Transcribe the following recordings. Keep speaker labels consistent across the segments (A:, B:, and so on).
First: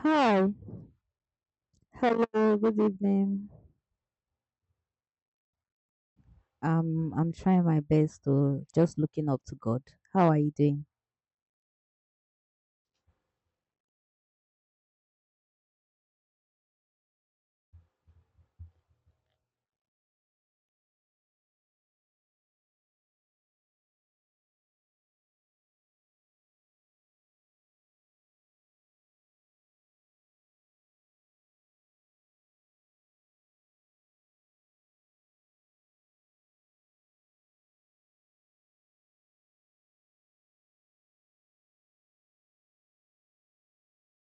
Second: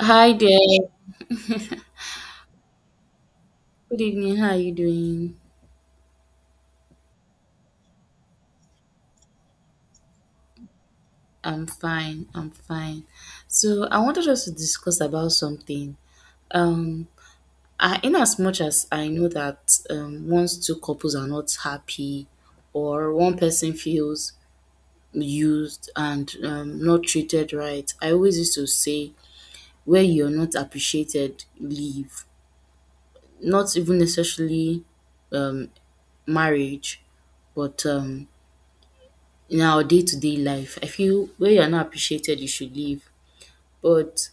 A: Hi
B: Hi.
A: there.
B: Hello. Good evening.
A: Good evening. How are you doing?
B: I'm trying my best to just looking up to God. How are you doing?
A: I'm fine. I'm fine. So I wanted us to discuss about something. Um, in as much as I know that once two couples are not happy, or one person feels used and not treated right, I always used to say, where you're not appreciated, leave. Not even necessarily um, marriage, but in our day-to-day life. I feel where you're not appreciated, you should leave. But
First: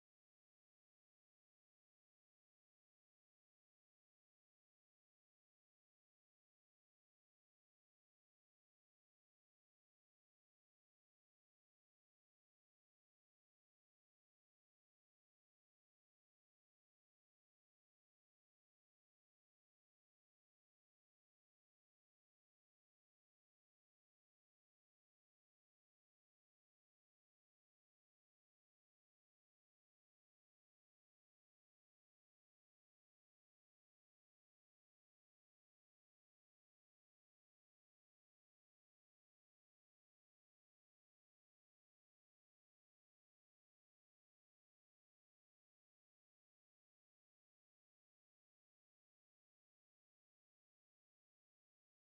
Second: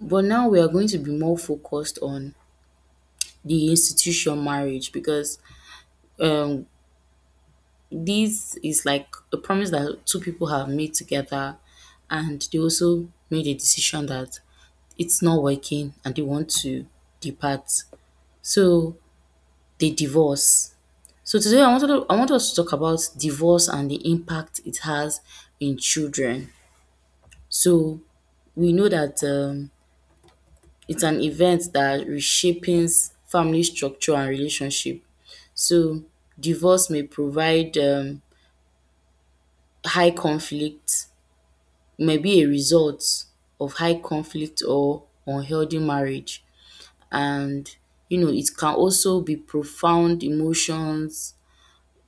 A: but now we are going to be more focused on the institution marriage because um this is like a promise that two people have made together, and they also made a decision that it's not working and they want to depart. So they divorce. So today I want us to talk about divorce and the impact it has in children. So we know that it's an event that reshapes family structure and relationship. So divorce may provide high conflict, may be a result of high conflict or unhealthy marriage. And you know, it can also be profound emotions,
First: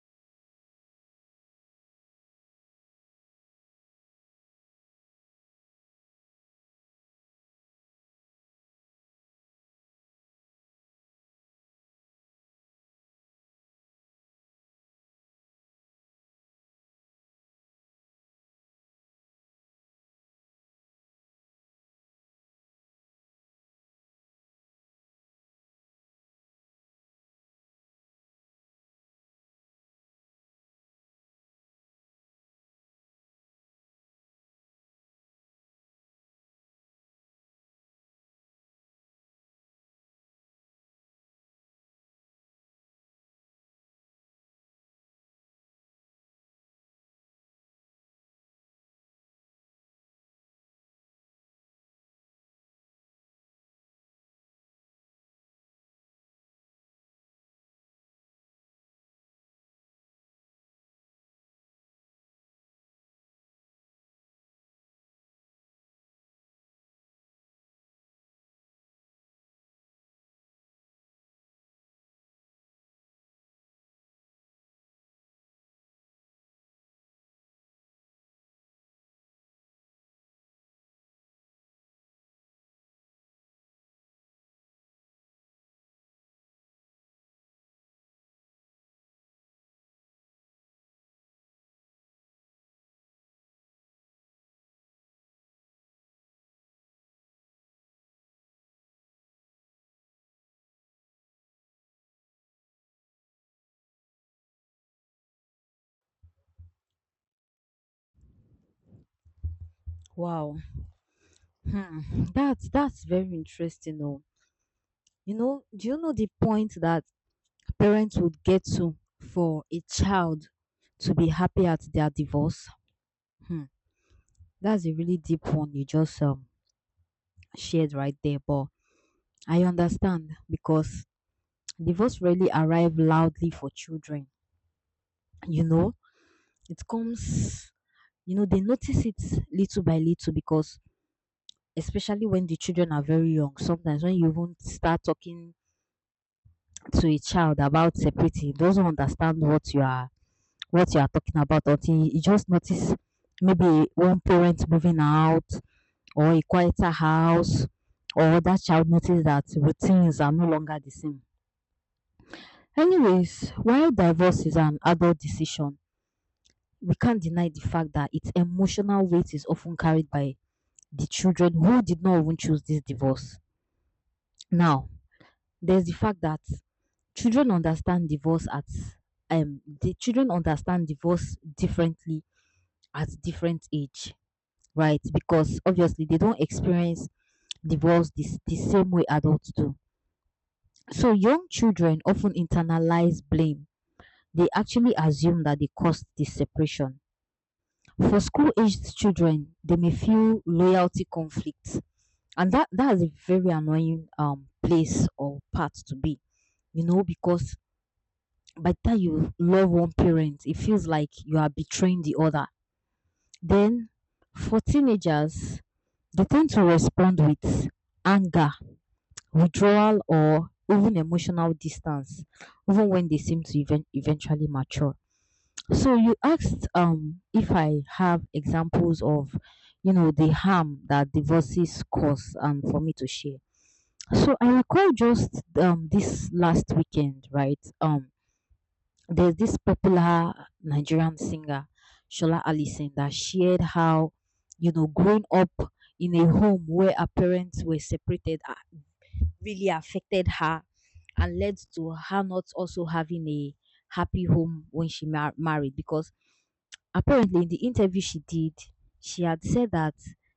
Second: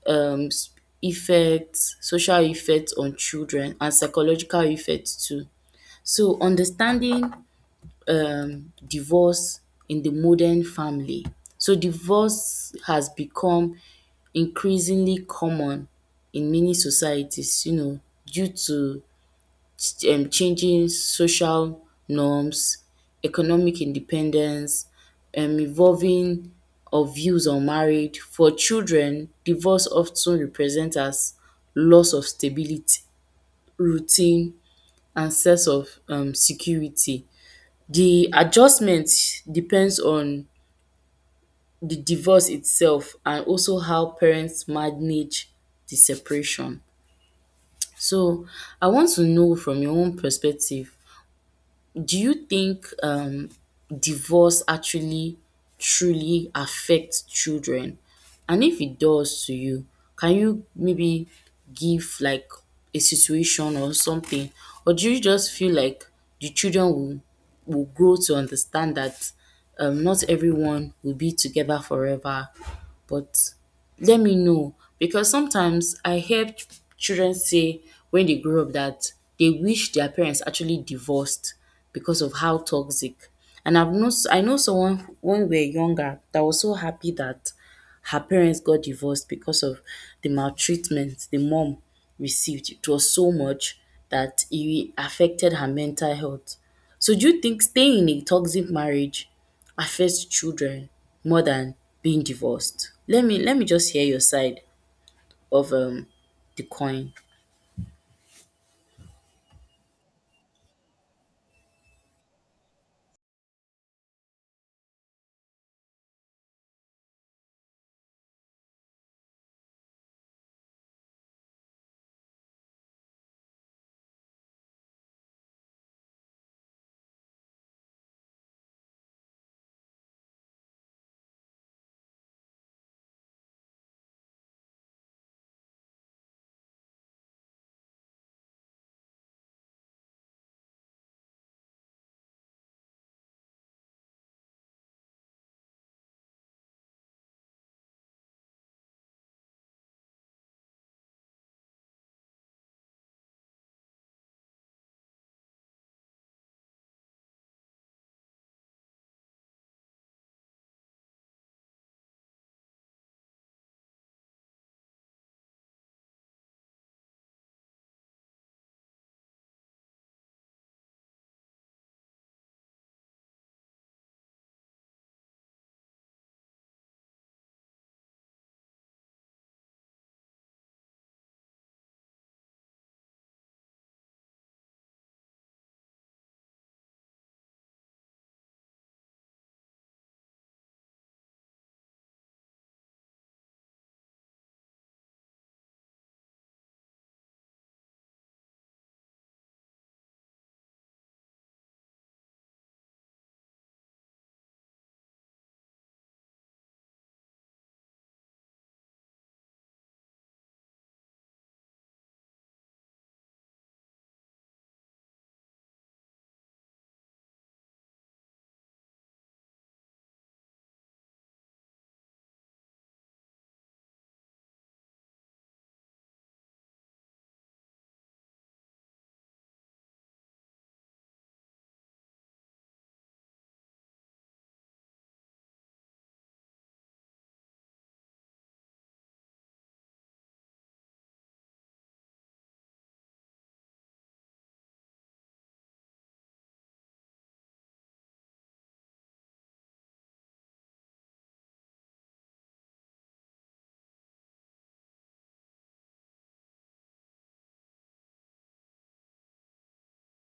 A: um, s- effects, social effects on children, and psychological effects too. So understanding divorce in the modern family. So divorce has become increasingly common in many societies, you know, due to changing social norms, economic independence, evolving of views on marriage. For children, divorce often represents as loss of stability, routine, and sense of security. The adjustment depends on the divorce itself and also how parents manage the separation. So I want to know from your own perspective, do you think divorce actually truly affects children? And if it does to you, can you maybe give like a situation or something? Or do you just feel like the children will, will grow to understand that not everyone will be together forever? But let me know, because sometimes I hear children say when they grow up that they wish their parents actually divorced because of how toxic. And I've not I know someone when we were younger that was so happy that her parents got divorced because of the maltreatment the mom received. It was so much that it affected her mental health. So do you think staying in a toxic marriage affects children more than being divorced? Let me just hear your side of the coin.
B: Wow. Hmm. That's very interesting. Oh, you know, do you know the point that parents would get to for a child to be happy at their divorce? Hmm. That's a really deep one you just shared right there. But I understand because divorce really arrive loudly for children. You know, it comes you know, they notice it little by little because especially when the children are very young, sometimes when you even start talking to a child about separating, he doesn't understand what you are talking about until you just notice maybe one parent moving out or a quieter house or that child notice that routines are no longer the same. Anyways, while divorce is an adult decision, we can't deny the fact that its emotional weight is often carried by the children who did not even choose this divorce. Now, there's the fact that children understand divorce at children understand divorce differently at different age, right? Because obviously they don't experience divorce this the same way adults do. So young children often internalize blame. They actually assume that they caused the separation. For school aged children, they may feel loyalty conflicts and that is a very annoying place or part to be, you know, because by the time you love one parent, it feels like you are betraying the other. Then for teenagers, they tend to respond with anger, withdrawal, or even emotional distance, even when they seem to even eventually mature. So you asked, if I have examples of, you know, the harm that divorces cause and for me to share. So I recall just this last weekend, right? There's this popular Nigerian singer, Shola Alison, that shared how, you know, growing up in a home where her parents were separated really affected her and led to her not also having a happy home when she married. Because apparently, in the interview she did, she had said that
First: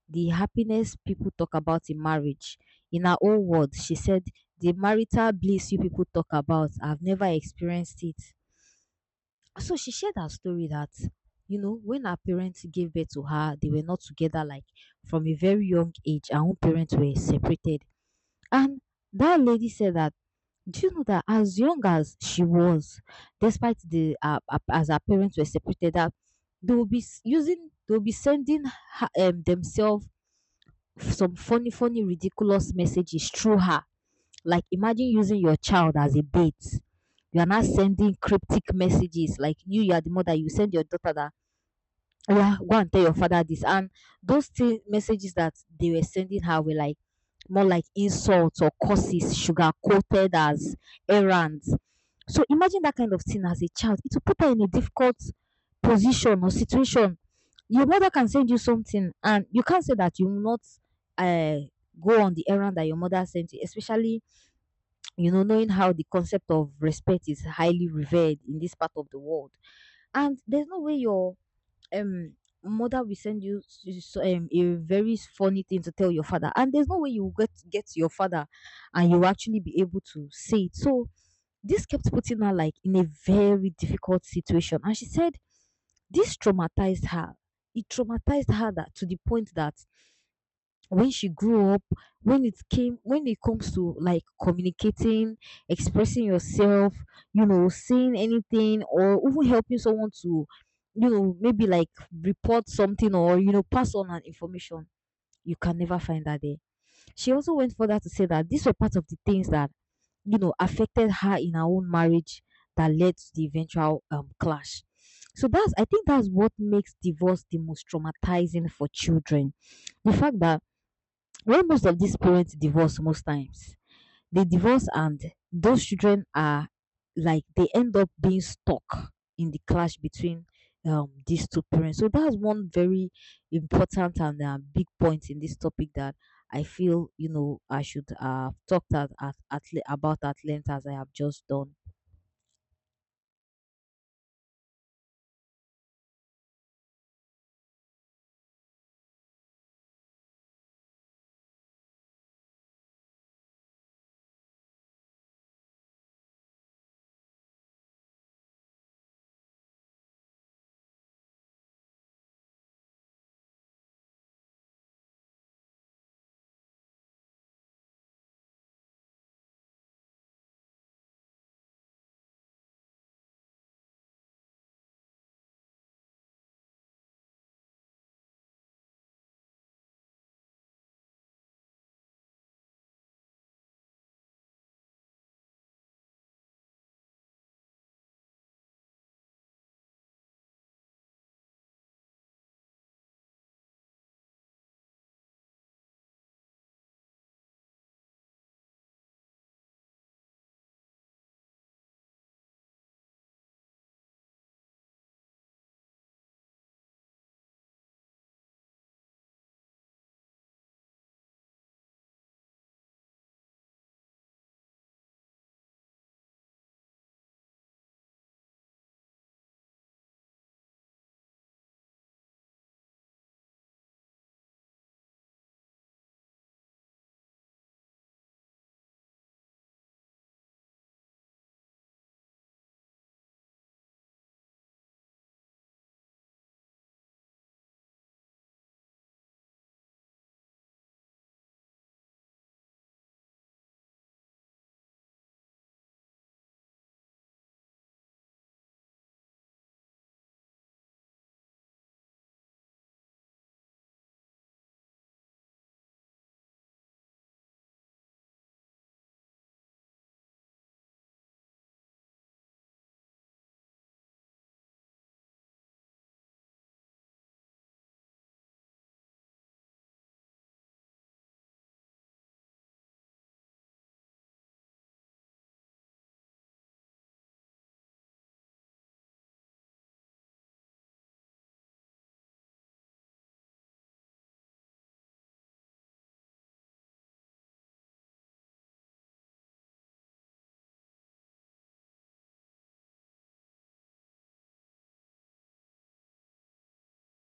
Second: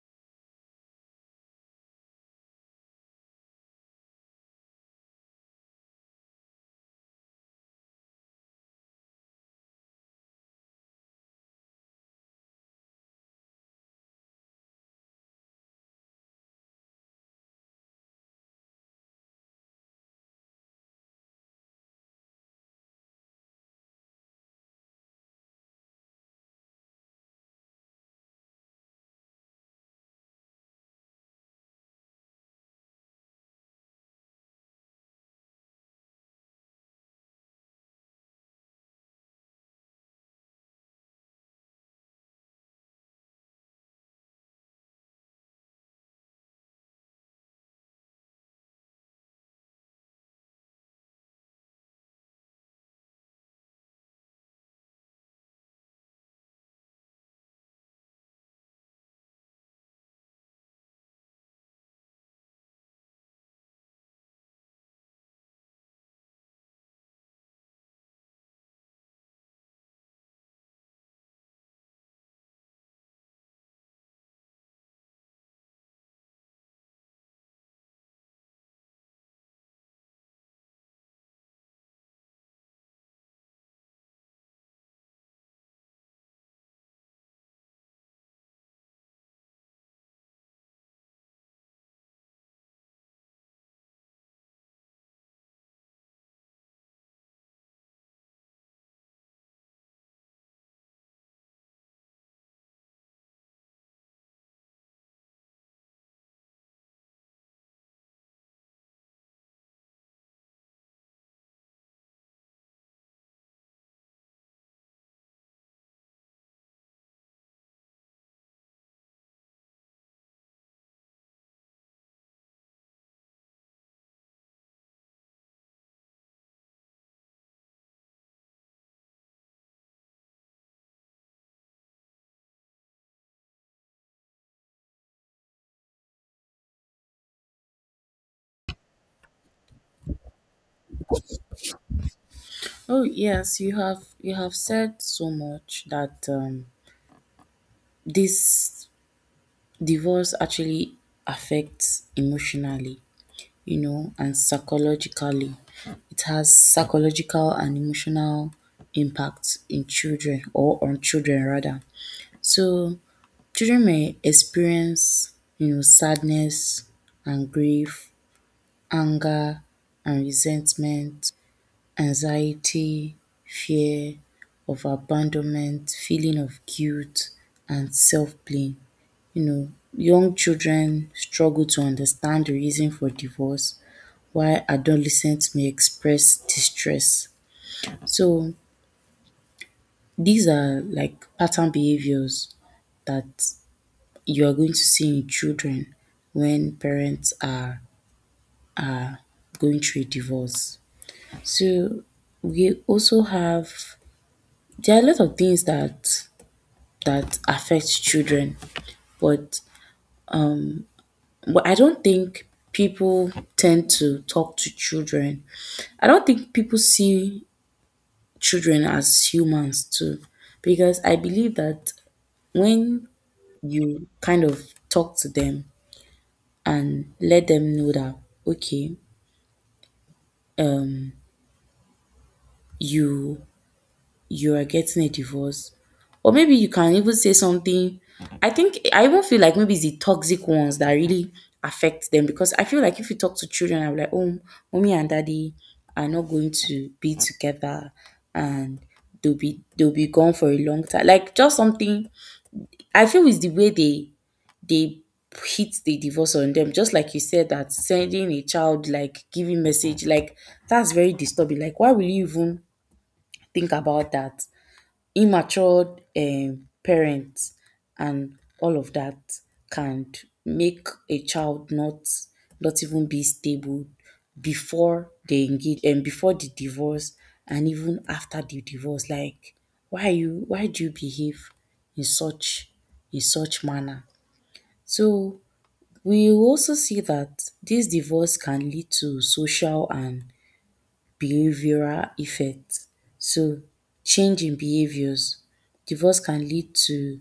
B: the happiness people talk about in marriage, in her own words, she said, the marital bliss you people talk about, I've never experienced it. So she shared her story that, you know, when her parents gave birth to her, they were not together, like from a very young age. Her own parents were separated. And that lady said that, do you know that as young as she was, despite the as her parents were separated, that they will be they will be sending her, themselves some funny, funny, ridiculous messages through her. Like imagine using your child as a bait. You are not sending cryptic messages like you are the mother. You send your daughter that, yeah, go and tell your father this. And those messages that they were sending her were like more like insults or curses, sugar coated as errands. So imagine that kind of thing as a child. It will put her in a difficult position or situation. Your mother can send you something, and you can't say that you will not uh, go on the errand that your mother sent you, especially, you know, knowing how the concept of respect is highly revered in this part of the world. And there's no way your um mother will send you a very funny thing to tell your father, and there's no way you will get to your father and you will actually be able to say it. So this kept putting her like in a very difficult situation, and she said this traumatized her. It traumatized her that, to the point that when she grew up, when it came when it comes to like communicating, expressing yourself, you know, saying anything or even helping someone to, you know, maybe like report something or, you know, pass on an information, you can never find that there. She also went further to say that these were part of the things that, you know, affected her in her own marriage, that led to the eventual clash. So that's, I think that's what makes divorce the most traumatizing for children. The fact that when most of these parents divorce, most times, they divorce and those children are, like they end up being stuck in the clash between these two parents. So that's one very important and big point in this topic that I feel, you know, I should have talk about at length as I have just done.
A: Oh yes, you have said so much that this divorce actually affects emotionally, you know, and psychologically. It has psychological and emotional impact in children, or on children rather. So children may experience, you know, sadness and grief, anger and resentment, anxiety, fear of abandonment, feeling of guilt and self blame. You know, young children struggle to understand the reason for divorce while adolescents may express distress. So these are like pattern behaviours that you are going to see in children when parents are going through a divorce. So we also have, there are a lot of things that affect children, but I don't think people tend to talk to children. I don't think people see children as humans too, because I believe that when you kind of talk to them and let them know that okay, um, you, you are getting a divorce. Or maybe you can even say something. I think I even feel like maybe it's the toxic ones that really affect them, because I feel like if you talk to children, I'm like, oh, mommy and daddy are not going to be together and they'll be gone for a long time. Like just something. I feel is the way they hit the divorce on them. Just like you said, that sending a child like giving message, like that's very disturbing. Like why will you even think about that? Immature parents and all of that can make a child not even be stable before they engage and before the divorce and even after the divorce. Like why do you behave in such, in such manner? So we also see that this divorce can lead to social and behavioral effect. So change in behaviors. Divorce can lead to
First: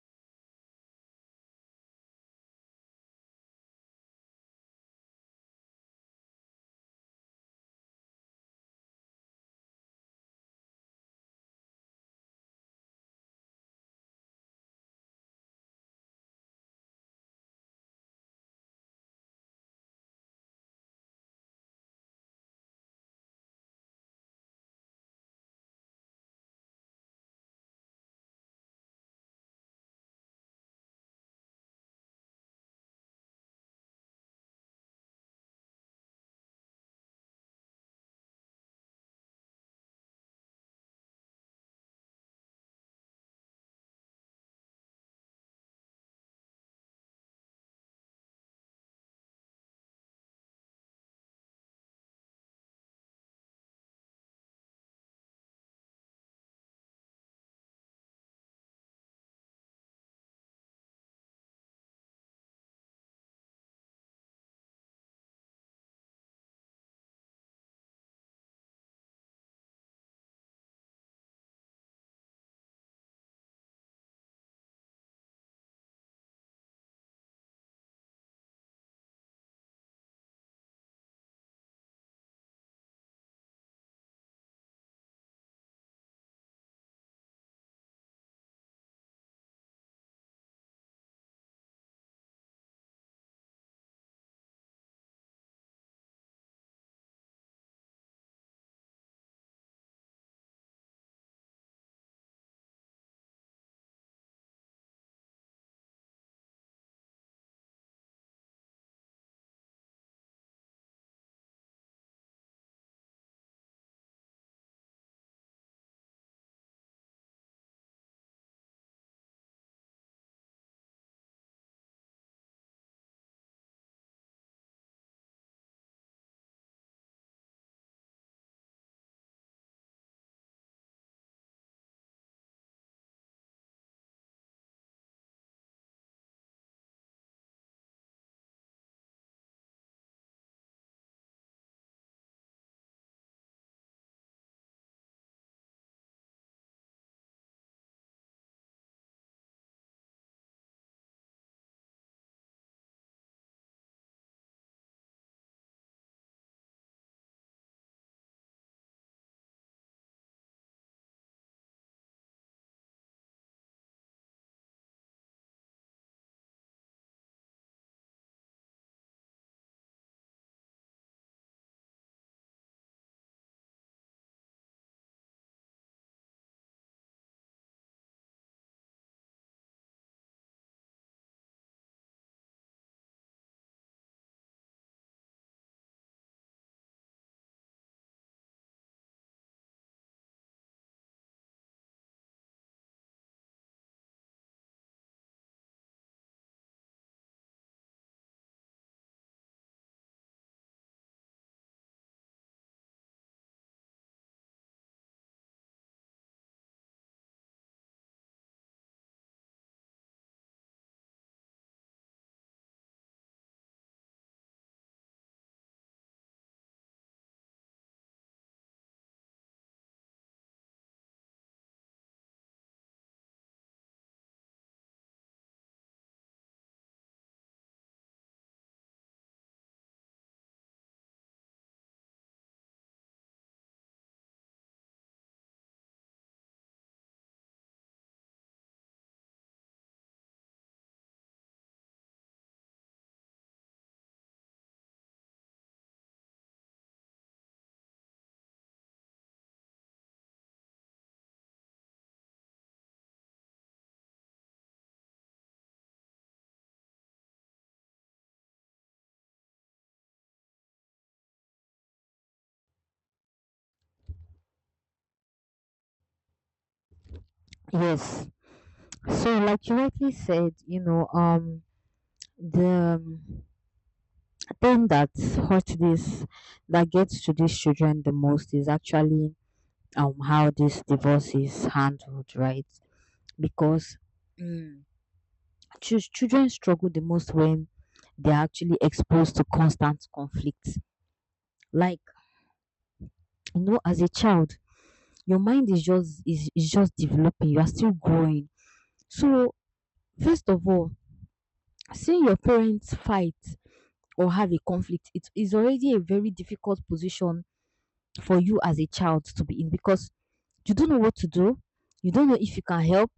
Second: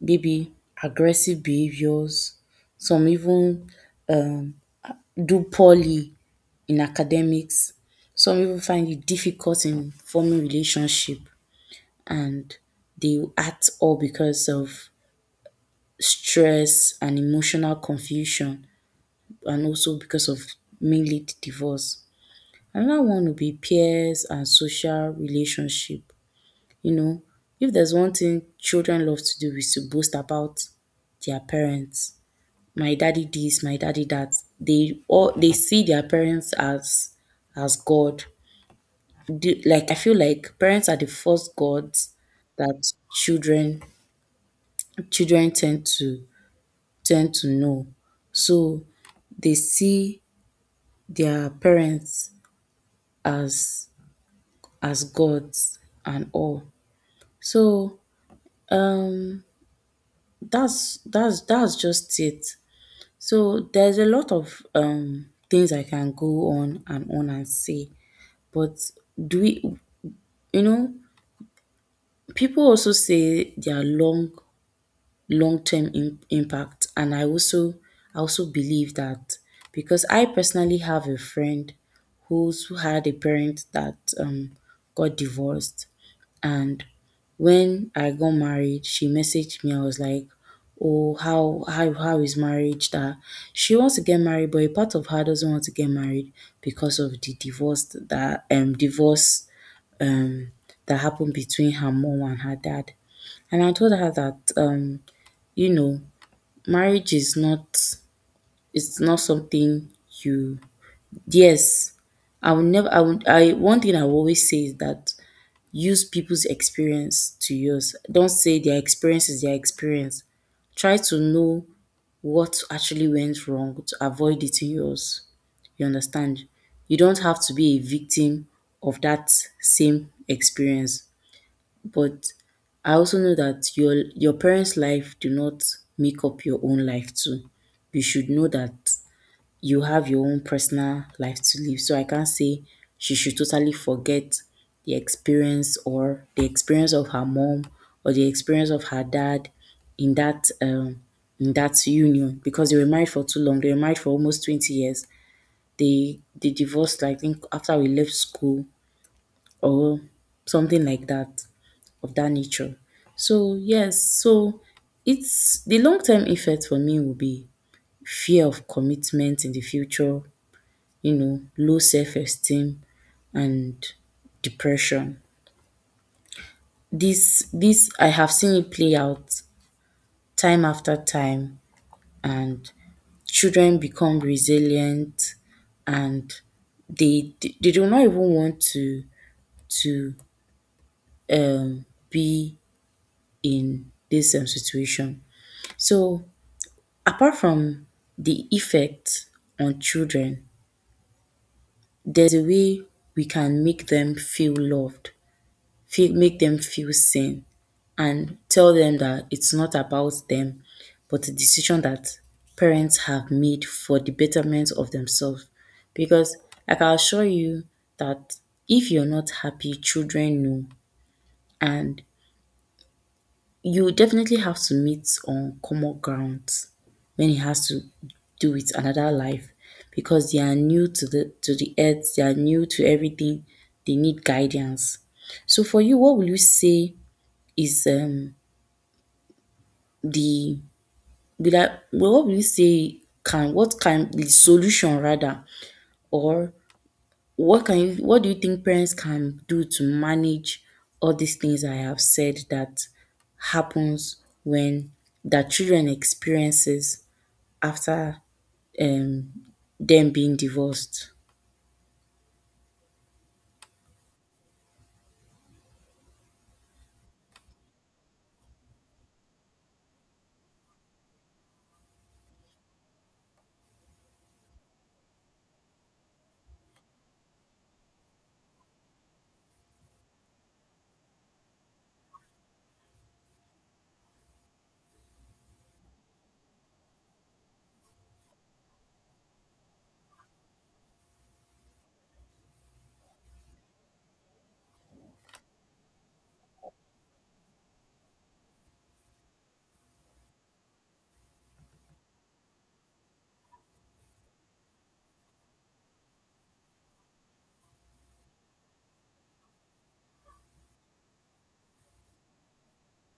A: maybe aggressive behaviors, some even um do poorly in academics, some even find it difficult in forming relationship, and they act all because of stress and emotional confusion, and also because of mainly the divorce. Another one would be peers and social relationship. You know, if there's one thing children love to do is to boast about their parents. My daddy this, my daddy that. They see their parents as God. Do, like I feel like parents are the first gods that children tend to, tend to know. So they see their parents as as gods and all. So um that's just it. So there's a lot of things I can go on and say, but do we, you know, people also say their long-term impact. And I also believe that because I personally have a friend who's who had a parent that got divorced, and when I got married, she messaged me. I was like, "Oh, how is marriage?" That she wants to get married, but a part of her doesn't want to get married because of the divorce, that divorce um that happened between her mom and her dad. And I told her that you know, marriage is not, it's not something you, yes. I will never, I would, I one thing I will always say is that use people's experience to yours. Don't say their experience is their experience. Try to know what actually went wrong to avoid it in yours. You understand? You don't have to be a victim of that same experience. But I also know that your parents' life do not make up your own life too. You should know that you have your own personal life to live. So I can't say she should totally forget the experience, or the experience of her mom, or the experience of her dad in that um in that union, because they were married for too long. They were married for almost 20 years. They divorced I think after we left school or something like that, of that nature. So yes, so it's the long term effect for me will be fear of commitment in the future, you know, low self esteem and depression. This I have seen it play out time after time, and children become resilient, and they do not even want to be in this situation. So apart from the effect on children, there's a way we can make them feel loved, feel, make them feel seen, and tell them that it's not about them, but a decision that parents have made for the betterment of themselves. Because I can assure you that if you're not happy, children know. And you definitely have to meet on common grounds when it has to do with another life, because they are new to the earth, they are new to everything, they need guidance. So for you, what will you say is the will I, well, what will you say can, what can the solution rather, or what can you, what do you think parents can do to manage all these things I have said that happens when that children experiences after um, them being divorced.
B: Yes. So, like you rightly said, you know, the thing that hurts this, that gets to these children the most is actually how this divorce is handled, right? Because, mm, children struggle the most when they're actually exposed to constant conflict. Like, you know, as a child, your mind is is just developing, you are still growing. So, first of all, seeing your parents fight or have a conflict, it is already a very difficult position for you as a child to be in because you don't know what to do, you don't know if you can help,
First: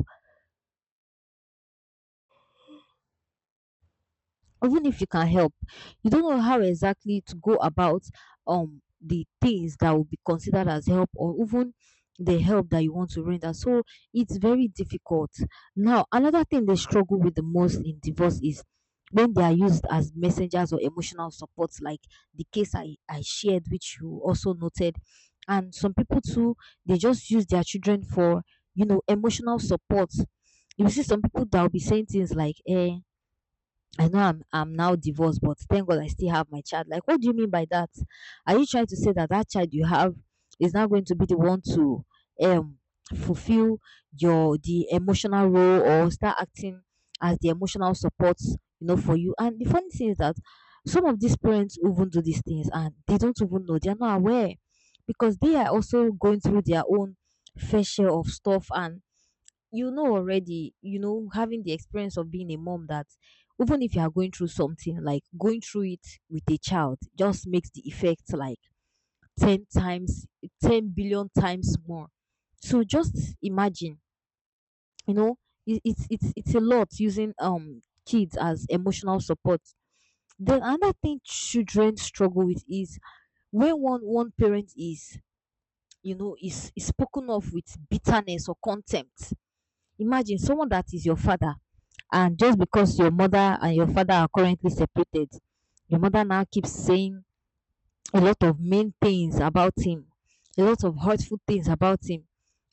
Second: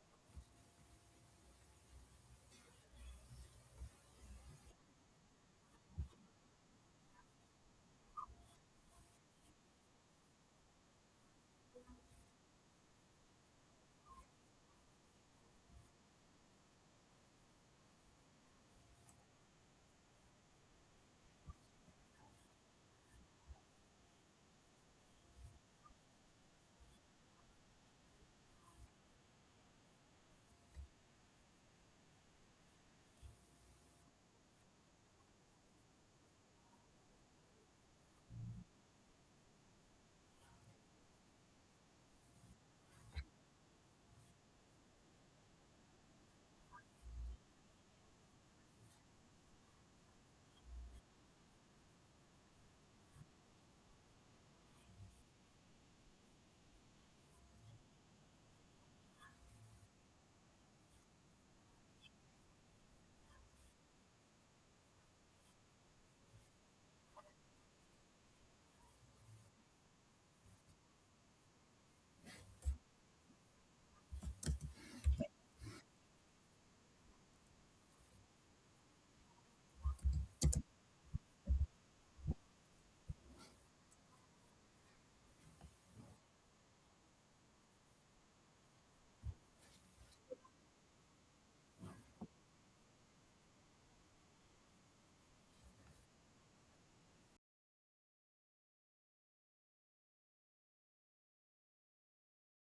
B: even if you can help you don't know how exactly to go about the things that will be considered as help or even the help that you want to render. So it's very difficult. Now another thing they struggle with the most in divorce is when they are used as messengers or emotional support, like the case I shared, which you also noted. And some people too, they just use their children for, you know, emotional support. You see some people that will be saying things like, eh, I know I'm now divorced, but thank God I still have my child. Like, what do you mean by that? Are you trying to say that that child you have is not going to be the one to um fulfill your the emotional role or start acting as the emotional support, you know, for you? And the funny thing is that some of these parents even do these things and they don't even know. They are not aware because they are also going through their own fair share of stuff. And you know already, you know, having the experience of being a mom, that even if you are going through something, like going through it with a child just makes the effect like 10 times, 10 billion times more. So just imagine, you know, it's a lot using kids as emotional support. Then another thing children struggle with is when one parent is, you know, is spoken of with bitterness or contempt. Imagine someone that is your father. And just because your mother and your father are currently separated, your mother now keeps saying a lot of mean things about him, a lot of hurtful things about him.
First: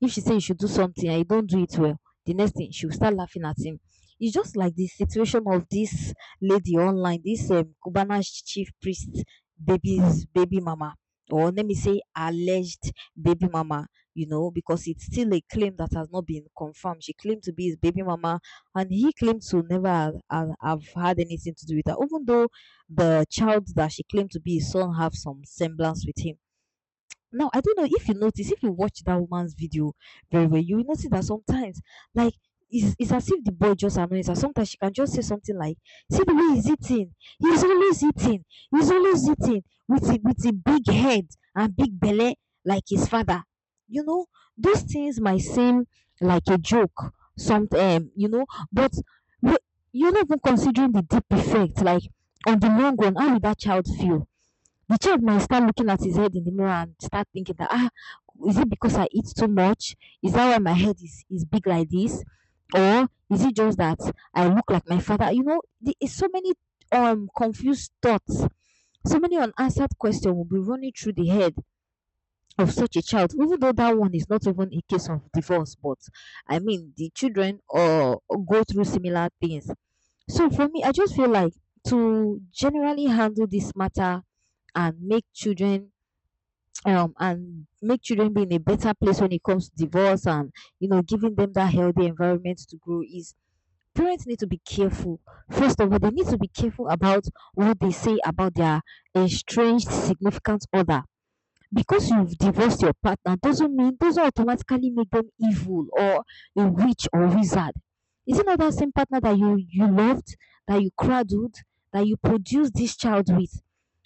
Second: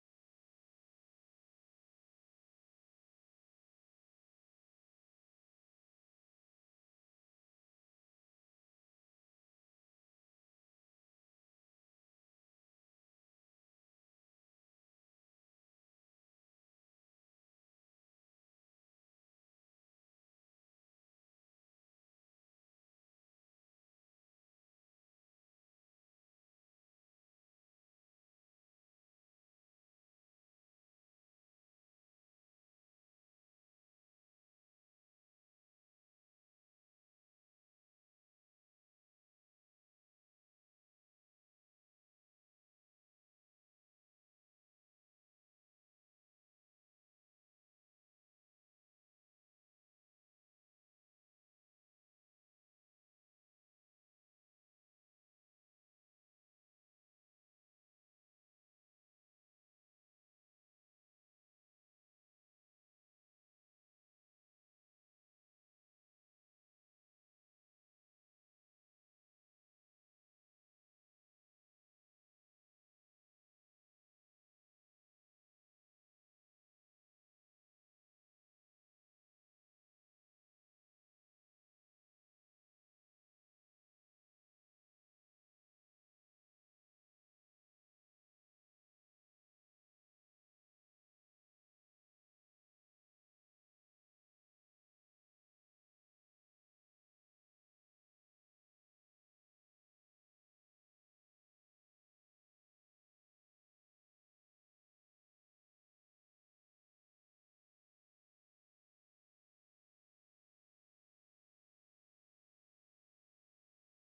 B: If she say you should do something and you don't do it well, the next thing she will start laughing at him. It's just like the situation of this lady online, this Cubana Chief Priest baby's baby mama, or let me say alleged baby mama. You know, because it's still a claim that has not been confirmed. She claimed to be his baby mama, and he claimed to never have had anything to do with her, even though the child that she claimed to be his son have some semblance with him. Now, I don't know if you notice, if you watch that woman's video very well, you will notice that sometimes, like, it's as if the boy just annoys her. Sometimes she can just say something like, see the way he's eating. He's always eating. He's always eating with a big head and big belly like his father. You know, those things might seem like a joke, some, you know, but we- you're not even considering the deep effect. Like, on the long run, how will that child feel? The child might start looking at his head in the mirror and start thinking that, ah, is it because I eat too much, is that why my head is big like this, or is it just that I look like my father? You know, there is so many confused thoughts, so many unanswered questions will be running through the head of such a child, even though that one is not even a case of divorce. But I mean, the children or go through similar things. So for me, I just feel like to generally handle this matter and make children be in a better place when it comes to divorce and, you know, giving them that healthy environment to grow is parents need to be careful. First of all, they need to be careful about what they say about their estranged significant other. Because you've divorced your partner doesn't mean, doesn't automatically make them evil or a witch or wizard. Is it not that same partner that you loved, that you cradled, that you produced this child with?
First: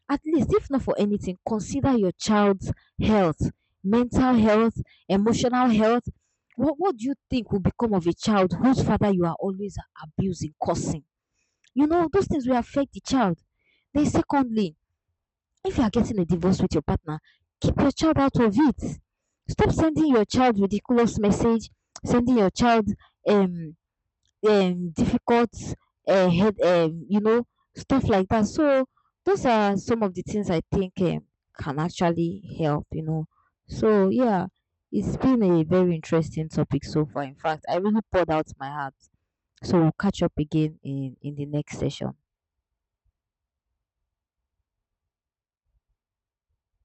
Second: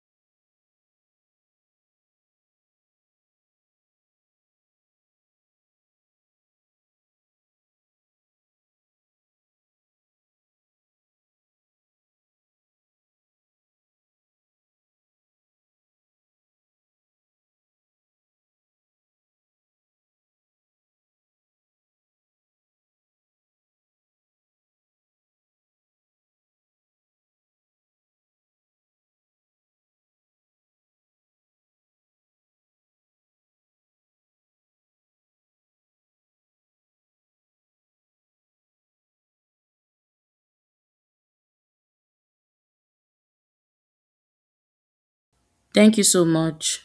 B: At least, if not for anything, consider your child's health, mental health, emotional health. What do you think will become of a child whose father you are always abusing, cursing? You know, those things will affect the child. Then secondly, if you are getting a divorce with your partner, keep your child out of it. Stop sending your child ridiculous message, sending your child um, difficult head you know stuff like that. So those are some of the things I think can actually help. You know, so yeah, it's been a very interesting topic so far. In fact, I really poured out my heart. So we'll catch up again in the next session.
A: Thank you so much.